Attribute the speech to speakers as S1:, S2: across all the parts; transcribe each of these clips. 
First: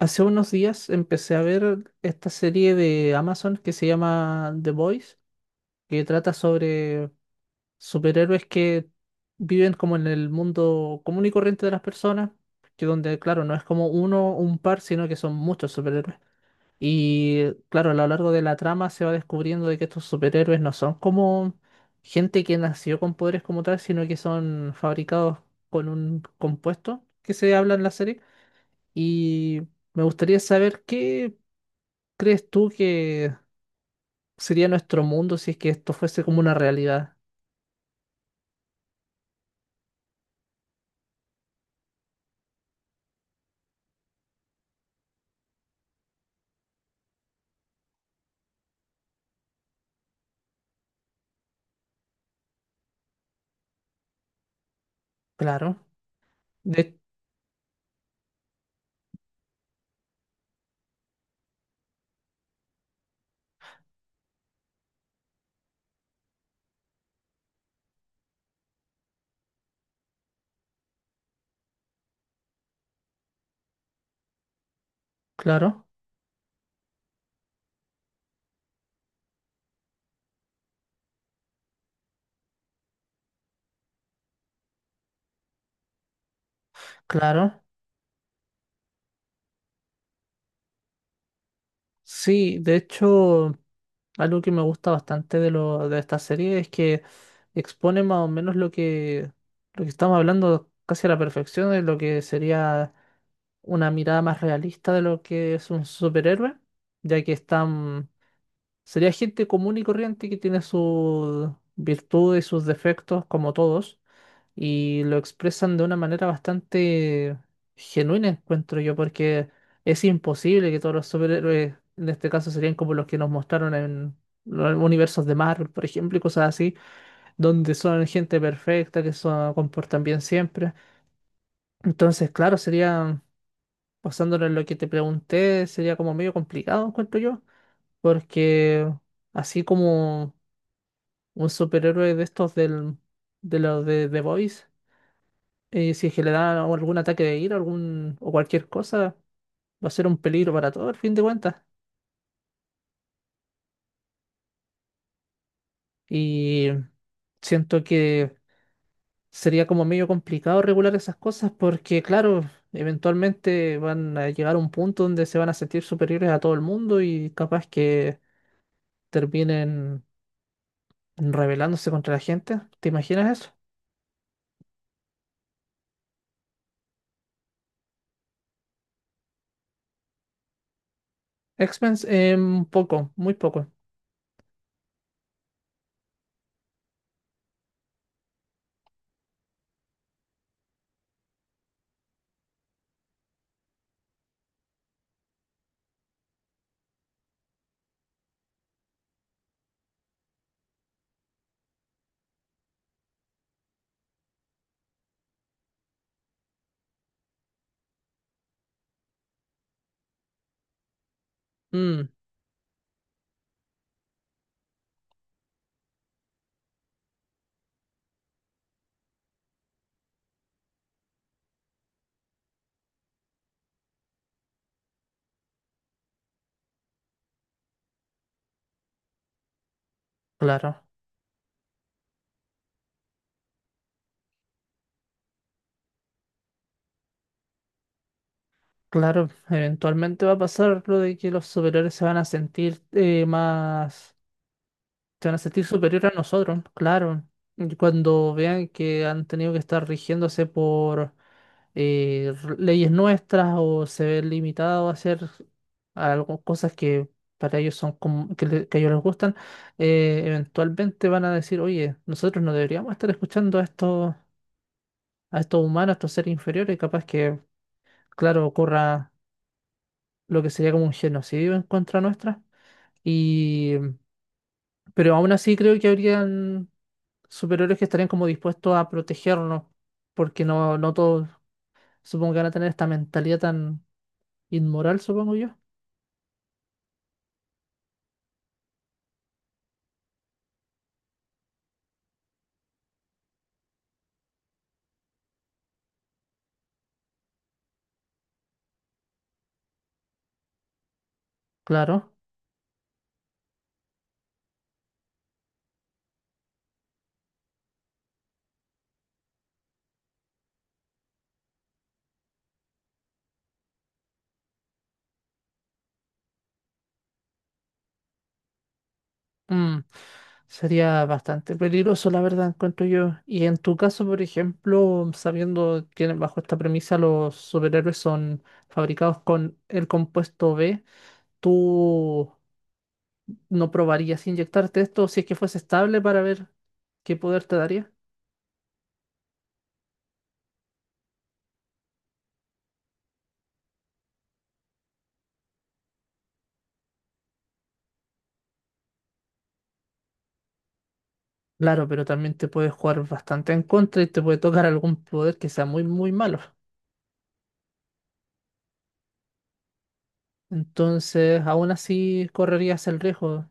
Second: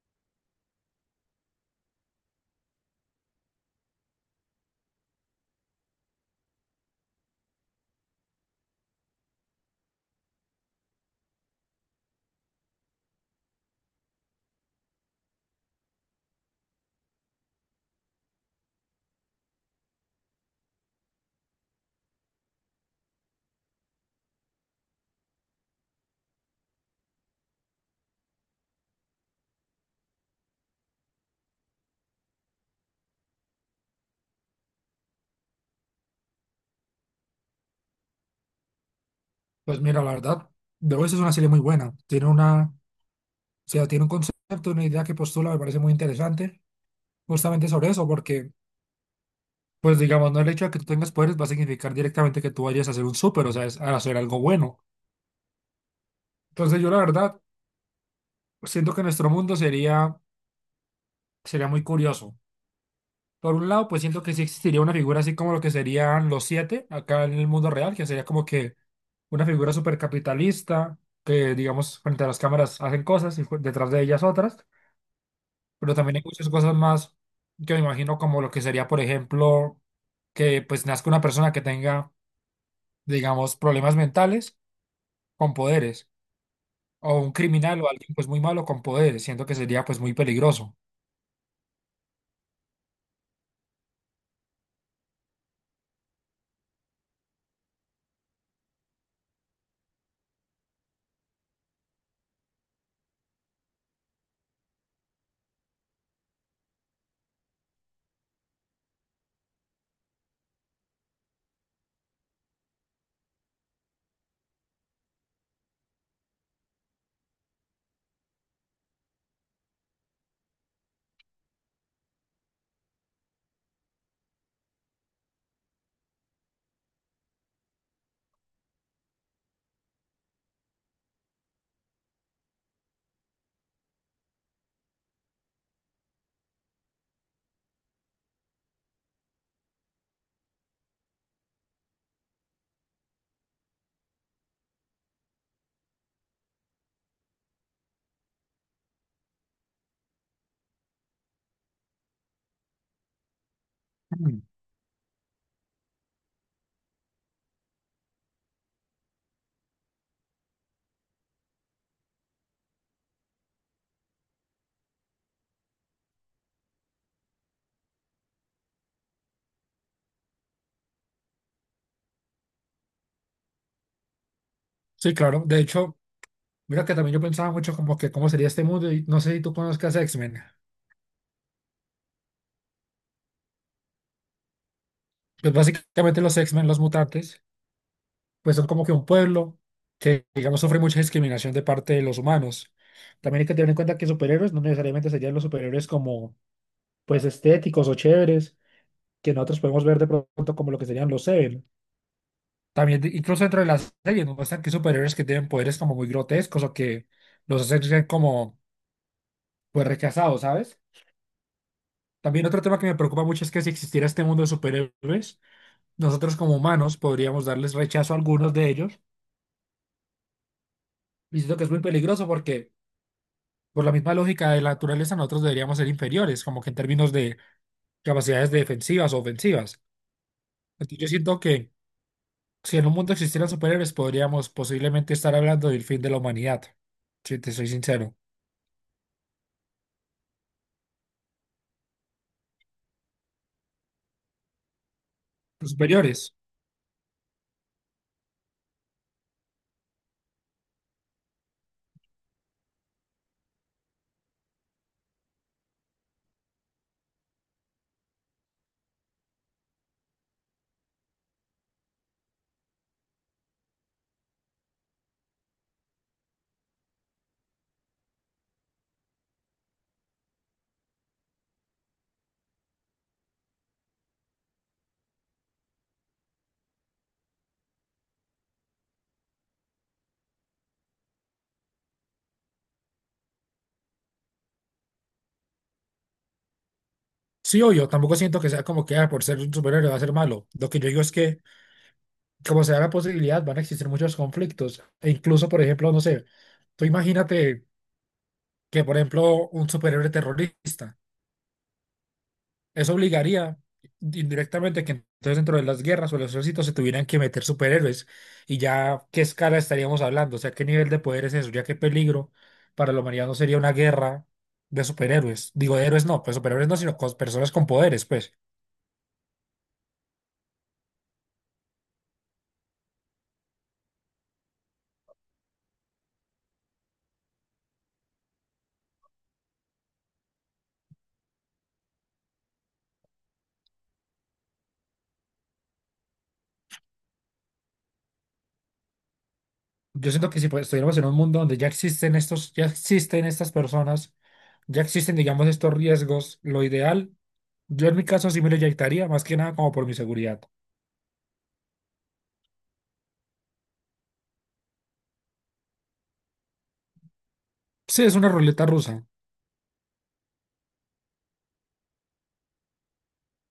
S1: Hace unos días empecé a ver esta serie de Amazon que se llama The Boys, que trata sobre superhéroes que viven como en el mundo común y corriente de las personas, que donde, claro, no es como uno o un par, sino que son muchos superhéroes. Y claro, a lo largo de la trama se va descubriendo de que estos superhéroes no son como gente que nació con poderes como tal, sino que son fabricados con un compuesto que se habla en la serie. Y me gustaría saber qué crees tú que sería nuestro mundo si es que esto fuese como una realidad.
S2: Pues mira, la verdad, The Voice es una serie muy buena. Tiene una, o sea, tiene un concepto, una idea que postula, me parece muy interesante, justamente sobre eso, porque, pues digamos, no el hecho de que tú tengas poderes va a significar directamente que tú vayas a ser un súper, o sea, a hacer algo bueno.
S1: Claro,
S2: Entonces yo
S1: de,
S2: la verdad siento que nuestro mundo sería, sería muy curioso. Por un lado, pues siento que sí existiría una figura así como lo que serían los siete acá en el mundo real, que sería como que una figura supercapitalista, que digamos, frente a las cámaras hacen cosas y detrás de ellas otras.
S1: claro,
S2: Pero también hay muchas cosas más que me imagino como lo que sería, por ejemplo, que pues nazca una persona que tenga, digamos, problemas mentales con poderes, o un
S1: claro.
S2: criminal o alguien pues muy malo con poderes, siento que sería pues muy peligroso.
S1: Sí, de hecho, algo que me gusta bastante de esta serie es que expone más o menos lo que estamos hablando casi a la perfección de lo que sería una mirada más realista de lo que es un superhéroe, ya que están, sería gente común y corriente que tiene sus virtudes y sus defectos como todos y lo expresan de una manera bastante genuina, encuentro yo, porque es imposible que todos los superhéroes, en este caso, serían como los que nos mostraron en los universos de Marvel, por ejemplo, y cosas así, donde son gente perfecta, que se comportan bien siempre. Entonces, claro, sería, basándolo en lo que te pregunté, sería como medio complicado, encuentro yo, porque así como un superhéroe de los de The Boys si es que le dan algún ataque de ira algún, o cualquier cosa, va a ser un peligro para todo, al fin de cuentas.
S2: Mm.
S1: Y siento que sería como medio complicado regular esas cosas porque, claro, eventualmente van a llegar a un punto donde se van a sentir superiores a todo el mundo y capaz que terminen rebelándose contra la gente. ¿Te imaginas eso?
S2: Sí, claro, de hecho, mira que también yo pensaba mucho como que cómo sería este mundo y no sé si tú conozcas X-Men.
S1: X-Men, un poco, muy poco.
S2: Pues básicamente los X-Men, los mutantes, pues son como que un pueblo que, digamos, sufre mucha discriminación de parte de los humanos. También hay que tener en cuenta que superhéroes no necesariamente serían los superhéroes como pues estéticos o chéveres que nosotros podemos ver de pronto como lo que serían los Seven. También, incluso dentro de las series, nos muestran que hay superhéroes que tienen poderes como muy grotescos o que los hacen ser como, pues, rechazados, ¿sabes?
S1: Mm,
S2: También otro tema que me preocupa mucho es que si existiera este mundo de superhéroes, nosotros como humanos podríamos darles rechazo a algunos de ellos. Y siento que es muy peligroso porque, por la misma lógica de la naturaleza, nosotros deberíamos ser inferiores, como que en términos de capacidades defensivas o ofensivas.
S1: claro.
S2: Entonces, yo siento que si en un mundo existieran superhéroes, podríamos posiblemente estar hablando del fin de la humanidad. Si te soy sincero.
S1: Claro, eventualmente va a pasar lo de que los superiores se van a sentir más, se van a sentir
S2: Los
S1: superior a
S2: superiores.
S1: nosotros, claro. Y cuando vean que han tenido que estar rigiéndose por leyes nuestras o se ven limitados a hacer algo, cosas que para ellos son que a ellos les gustan, eventualmente van a decir, oye, nosotros no deberíamos estar escuchando a estos humanos, a estos seres inferiores, capaz que, claro, ocurra lo que sería como un genocidio en contra nuestra. Y, pero aún así creo que habrían superhéroes que estarían como dispuestos a protegernos, porque no todos supongo que van a tener esta mentalidad tan inmoral, supongo yo.
S2: Sí, obvio, tampoco siento que sea como que ah, por ser un superhéroe va a ser malo. Lo que yo digo es que, como se da la posibilidad, van a existir muchos conflictos. E incluso, por ejemplo, no sé, tú imagínate que, por ejemplo, un superhéroe terrorista.
S1: Claro.
S2: Eso obligaría indirectamente que entonces dentro de las guerras o los ejércitos se tuvieran que meter superhéroes. Y ya, ¿qué escala estaríamos hablando? O sea, ¿qué nivel de poder es eso? Ya qué peligro para la humanidad no sería una guerra de superhéroes. Digo, de héroes no, pues superhéroes no, sino con personas con poderes, pues.
S1: Mm, sería bastante peligroso, la verdad, encuentro yo. Y en tu caso, por ejemplo, sabiendo que bajo esta premisa los superhéroes son fabricados con el compuesto B, ¿tú no probarías inyectarte esto si es que fuese estable para ver qué poder te daría?
S2: Yo siento que si pues, estuviéramos en un mundo donde ya existen estos, ya existen estas personas, ya existen, digamos, estos riesgos, lo ideal, yo en mi caso sí me lo inyectaría, más que nada como por mi seguridad.
S1: Claro, pero también te puede jugar bastante en contra y te puede tocar algún poder que sea muy, muy malo.
S2: Sí, es una ruleta rusa.
S1: Entonces, aún así correrías el riesgo.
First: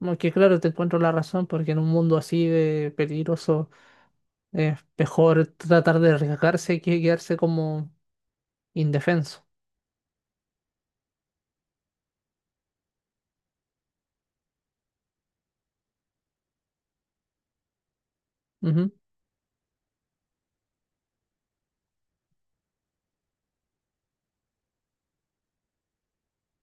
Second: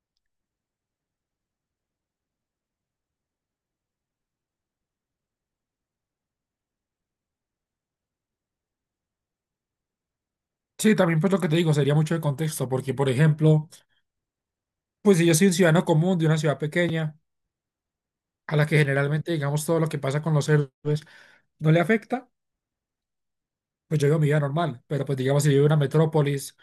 S1: Aunque claro, te encuentro la razón, porque en un mundo así de peligroso es mejor tratar de arriesgarse que quedarse como indefenso.
S2: Sí, también pues lo que te digo sería mucho de contexto, porque por ejemplo, pues si yo soy un ciudadano común de una ciudad pequeña, a la que
S1: Ujú.
S2: generalmente digamos todo lo que pasa con los héroes no le afecta, pues yo vivo mi vida normal, pero pues digamos si vivo en una metrópolis,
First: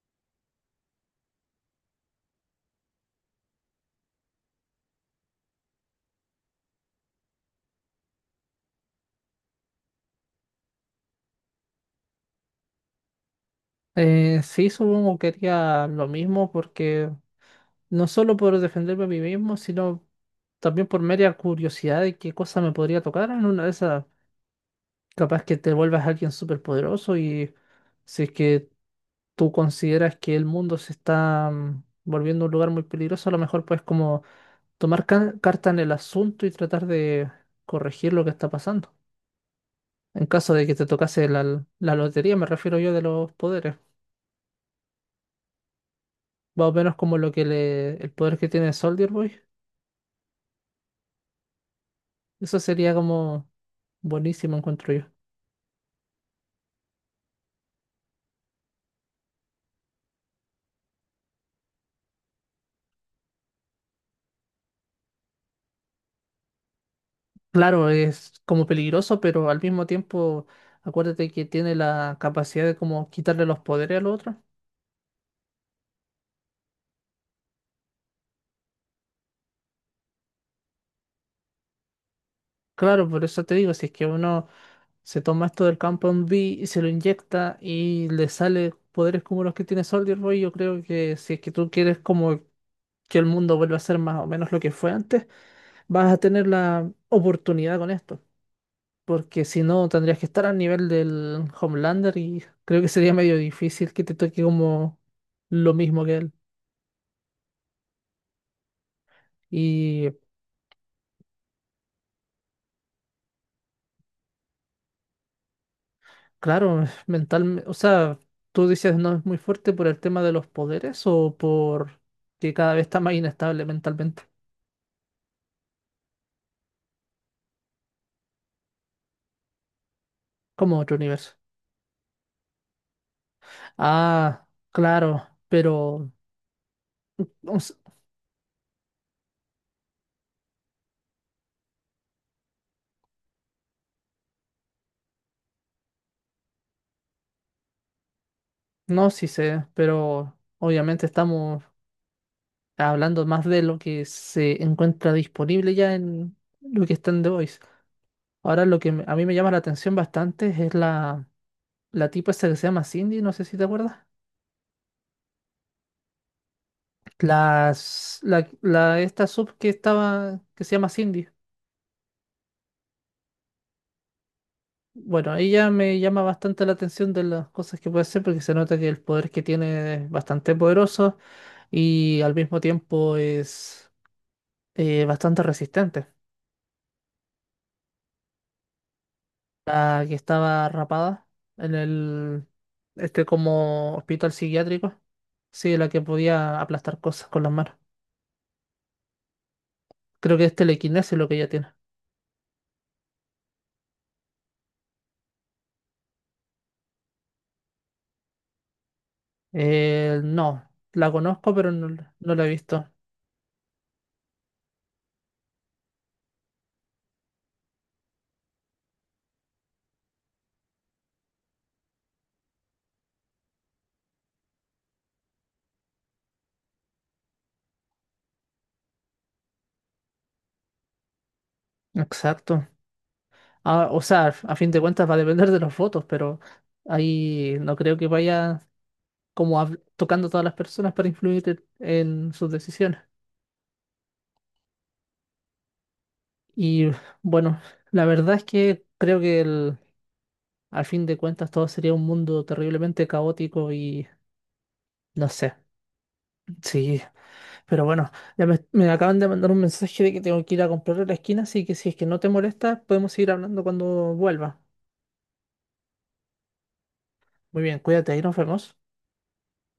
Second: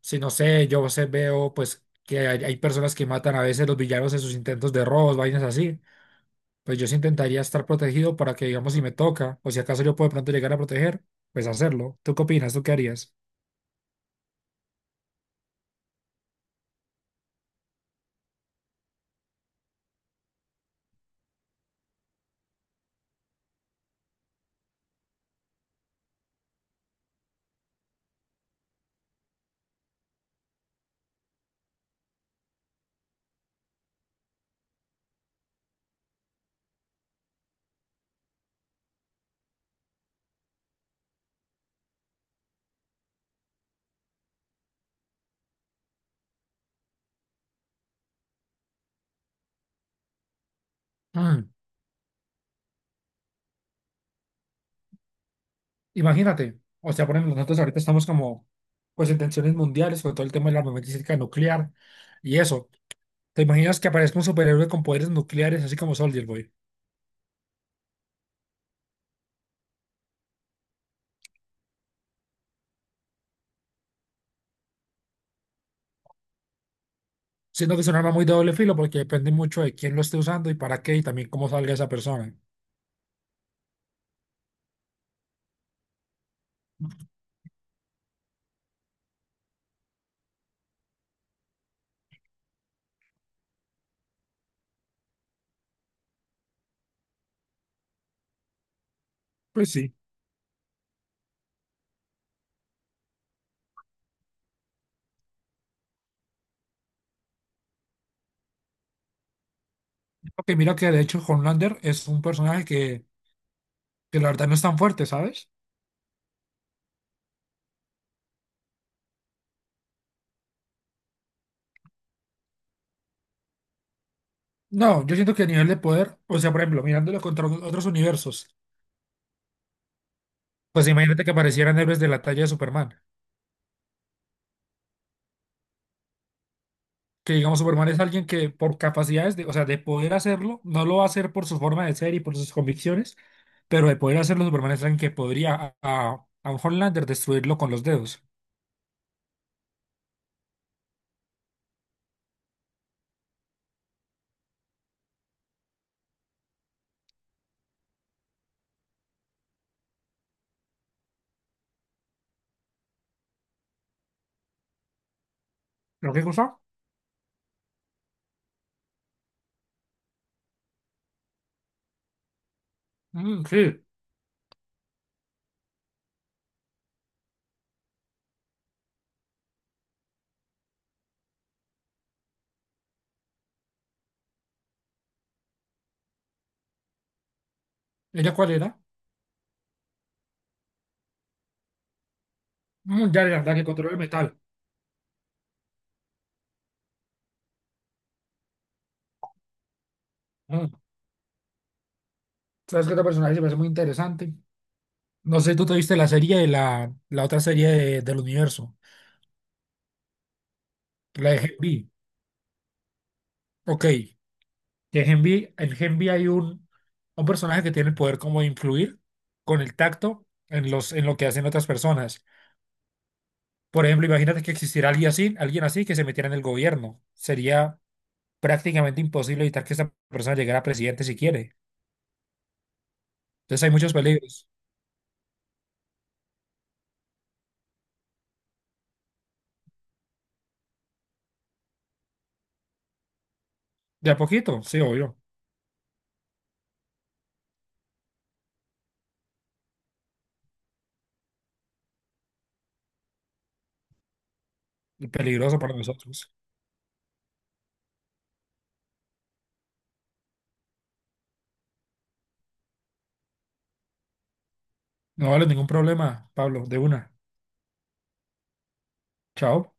S2: si no sé, yo sé, veo pues que hay personas que matan a veces los villanos en sus intentos de robos, vainas así, pues yo sí intentaría estar protegido para que digamos si me toca, o si acaso yo puedo de pronto llegar a proteger, pues hacerlo. ¿Tú qué opinas? ¿Tú qué harías?
S1: Sí, supongo que haría lo mismo porque no solo por defenderme a mí mismo, sino también por mera curiosidad de qué cosa me podría tocar en una de esas. Capaz que te vuelvas alguien súper poderoso y si es que tú consideras que el mundo se está volviendo un lugar muy peligroso, a lo mejor puedes como tomar carta en el asunto y tratar de corregir lo que está pasando. En caso de que te tocase la lotería, me refiero yo de los poderes. Más o menos como el poder que tiene Soldier Boy.
S2: Mm.
S1: Eso sería como buenísimo, encuentro yo.
S2: Imagínate, o sea, por ejemplo, nosotros ahorita estamos como, pues en tensiones mundiales, con todo el tema de la armamentística nuclear y eso. ¿Te imaginas que aparezca un superhéroe con poderes nucleares, así como Soldier Boy?
S1: Claro, es como peligroso, pero al mismo tiempo, acuérdate que tiene la capacidad de como quitarle los poderes al otro.
S2: Siento que es un arma muy de doble filo porque depende mucho de quién lo esté usando y para qué y también cómo salga esa persona.
S1: Claro, por eso te digo, si es que uno se toma esto del campo en B y se lo inyecta y le sale poderes como los que tiene Soldier Boy, yo creo que si es que tú quieres como que el mundo vuelva a ser más o menos lo que fue antes, vas a tener la oportunidad con esto. Porque si
S2: Pues
S1: no,
S2: sí.
S1: tendrías que estar al nivel del Homelander y creo que sería medio difícil que te toque como lo mismo que él. Y
S2: Ok, mira que de hecho Homelander es un personaje que la verdad no es tan fuerte, ¿sabes?
S1: claro, mental, o sea, tú dices no es muy fuerte por el tema de los poderes o por que cada vez está más inestable mentalmente,
S2: No, yo siento que a nivel de poder, o sea, por ejemplo, mirándolo contra otros universos,
S1: como
S2: pues
S1: otro
S2: imagínate que
S1: universo.
S2: aparecieran héroes de la talla de Superman.
S1: Ah, claro, pero
S2: Que
S1: o
S2: digamos
S1: s-
S2: Superman es alguien que por capacidades de, o sea, de poder hacerlo, no lo va a hacer por su forma de ser y por sus convicciones, pero de poder hacerlo, Superman es alguien que podría a un Homelander destruirlo con los dedos.
S1: no, sí sé, pero obviamente estamos hablando más de lo que se encuentra disponible ya en lo que está en The Voice. Ahora a mí me llama la atención bastante es la tipa esa que se llama Cindy, no sé si te acuerdas.
S2: ¿Lo que cosa?
S1: Esta sub que estaba, que se llama Cindy.
S2: Mm, sí.
S1: Bueno, ella me llama bastante la atención de las cosas que puede hacer porque se nota que el poder que tiene es bastante poderoso y al mismo tiempo es bastante resistente.
S2: ¿Ella cuál era?
S1: La que estaba rapada en el,
S2: Mm, ya
S1: este
S2: era la que controla
S1: como
S2: el
S1: hospital
S2: metal.
S1: psiquiátrico. Sí, la que podía aplastar cosas con las manos. Creo que es
S2: Mm.
S1: telequinesis lo que ella tiene.
S2: ¿Sabes qué otro personaje se me hace muy interesante? No sé, tú te viste la serie de la otra serie del universo,
S1: No, la
S2: la de Gen
S1: conozco, pero no,
S2: V.
S1: no la he visto.
S2: Ok, que en Genvi hay un personaje que tiene el poder como de influir con el tacto en, en lo que hacen otras personas. Por ejemplo, imagínate que existiera alguien así que se metiera en el gobierno. Sería prácticamente imposible evitar que esa persona llegara a presidente si quiere.
S1: Exacto.
S2: Entonces hay
S1: Ah,
S2: muchos
S1: o sea,
S2: peligros.
S1: a fin de cuentas va a depender de los votos, pero ahí no creo que vaya como tocando a todas las personas para influir en sus decisiones.
S2: De a poquito, sí, obvio.
S1: Y bueno, la verdad es que creo a fin de cuentas todo sería un mundo terriblemente caótico y
S2: Y
S1: no sé.
S2: peligroso para nosotros.
S1: Sí, pero bueno, ya me acaban de mandar un mensaje de que tengo que ir a comprar a la esquina, así que si es que no te molesta, podemos seguir hablando cuando vuelva.
S2: No vale ningún problema, Pablo. De una.
S1: Muy bien, cuídate, ahí nos vemos.
S2: Chao.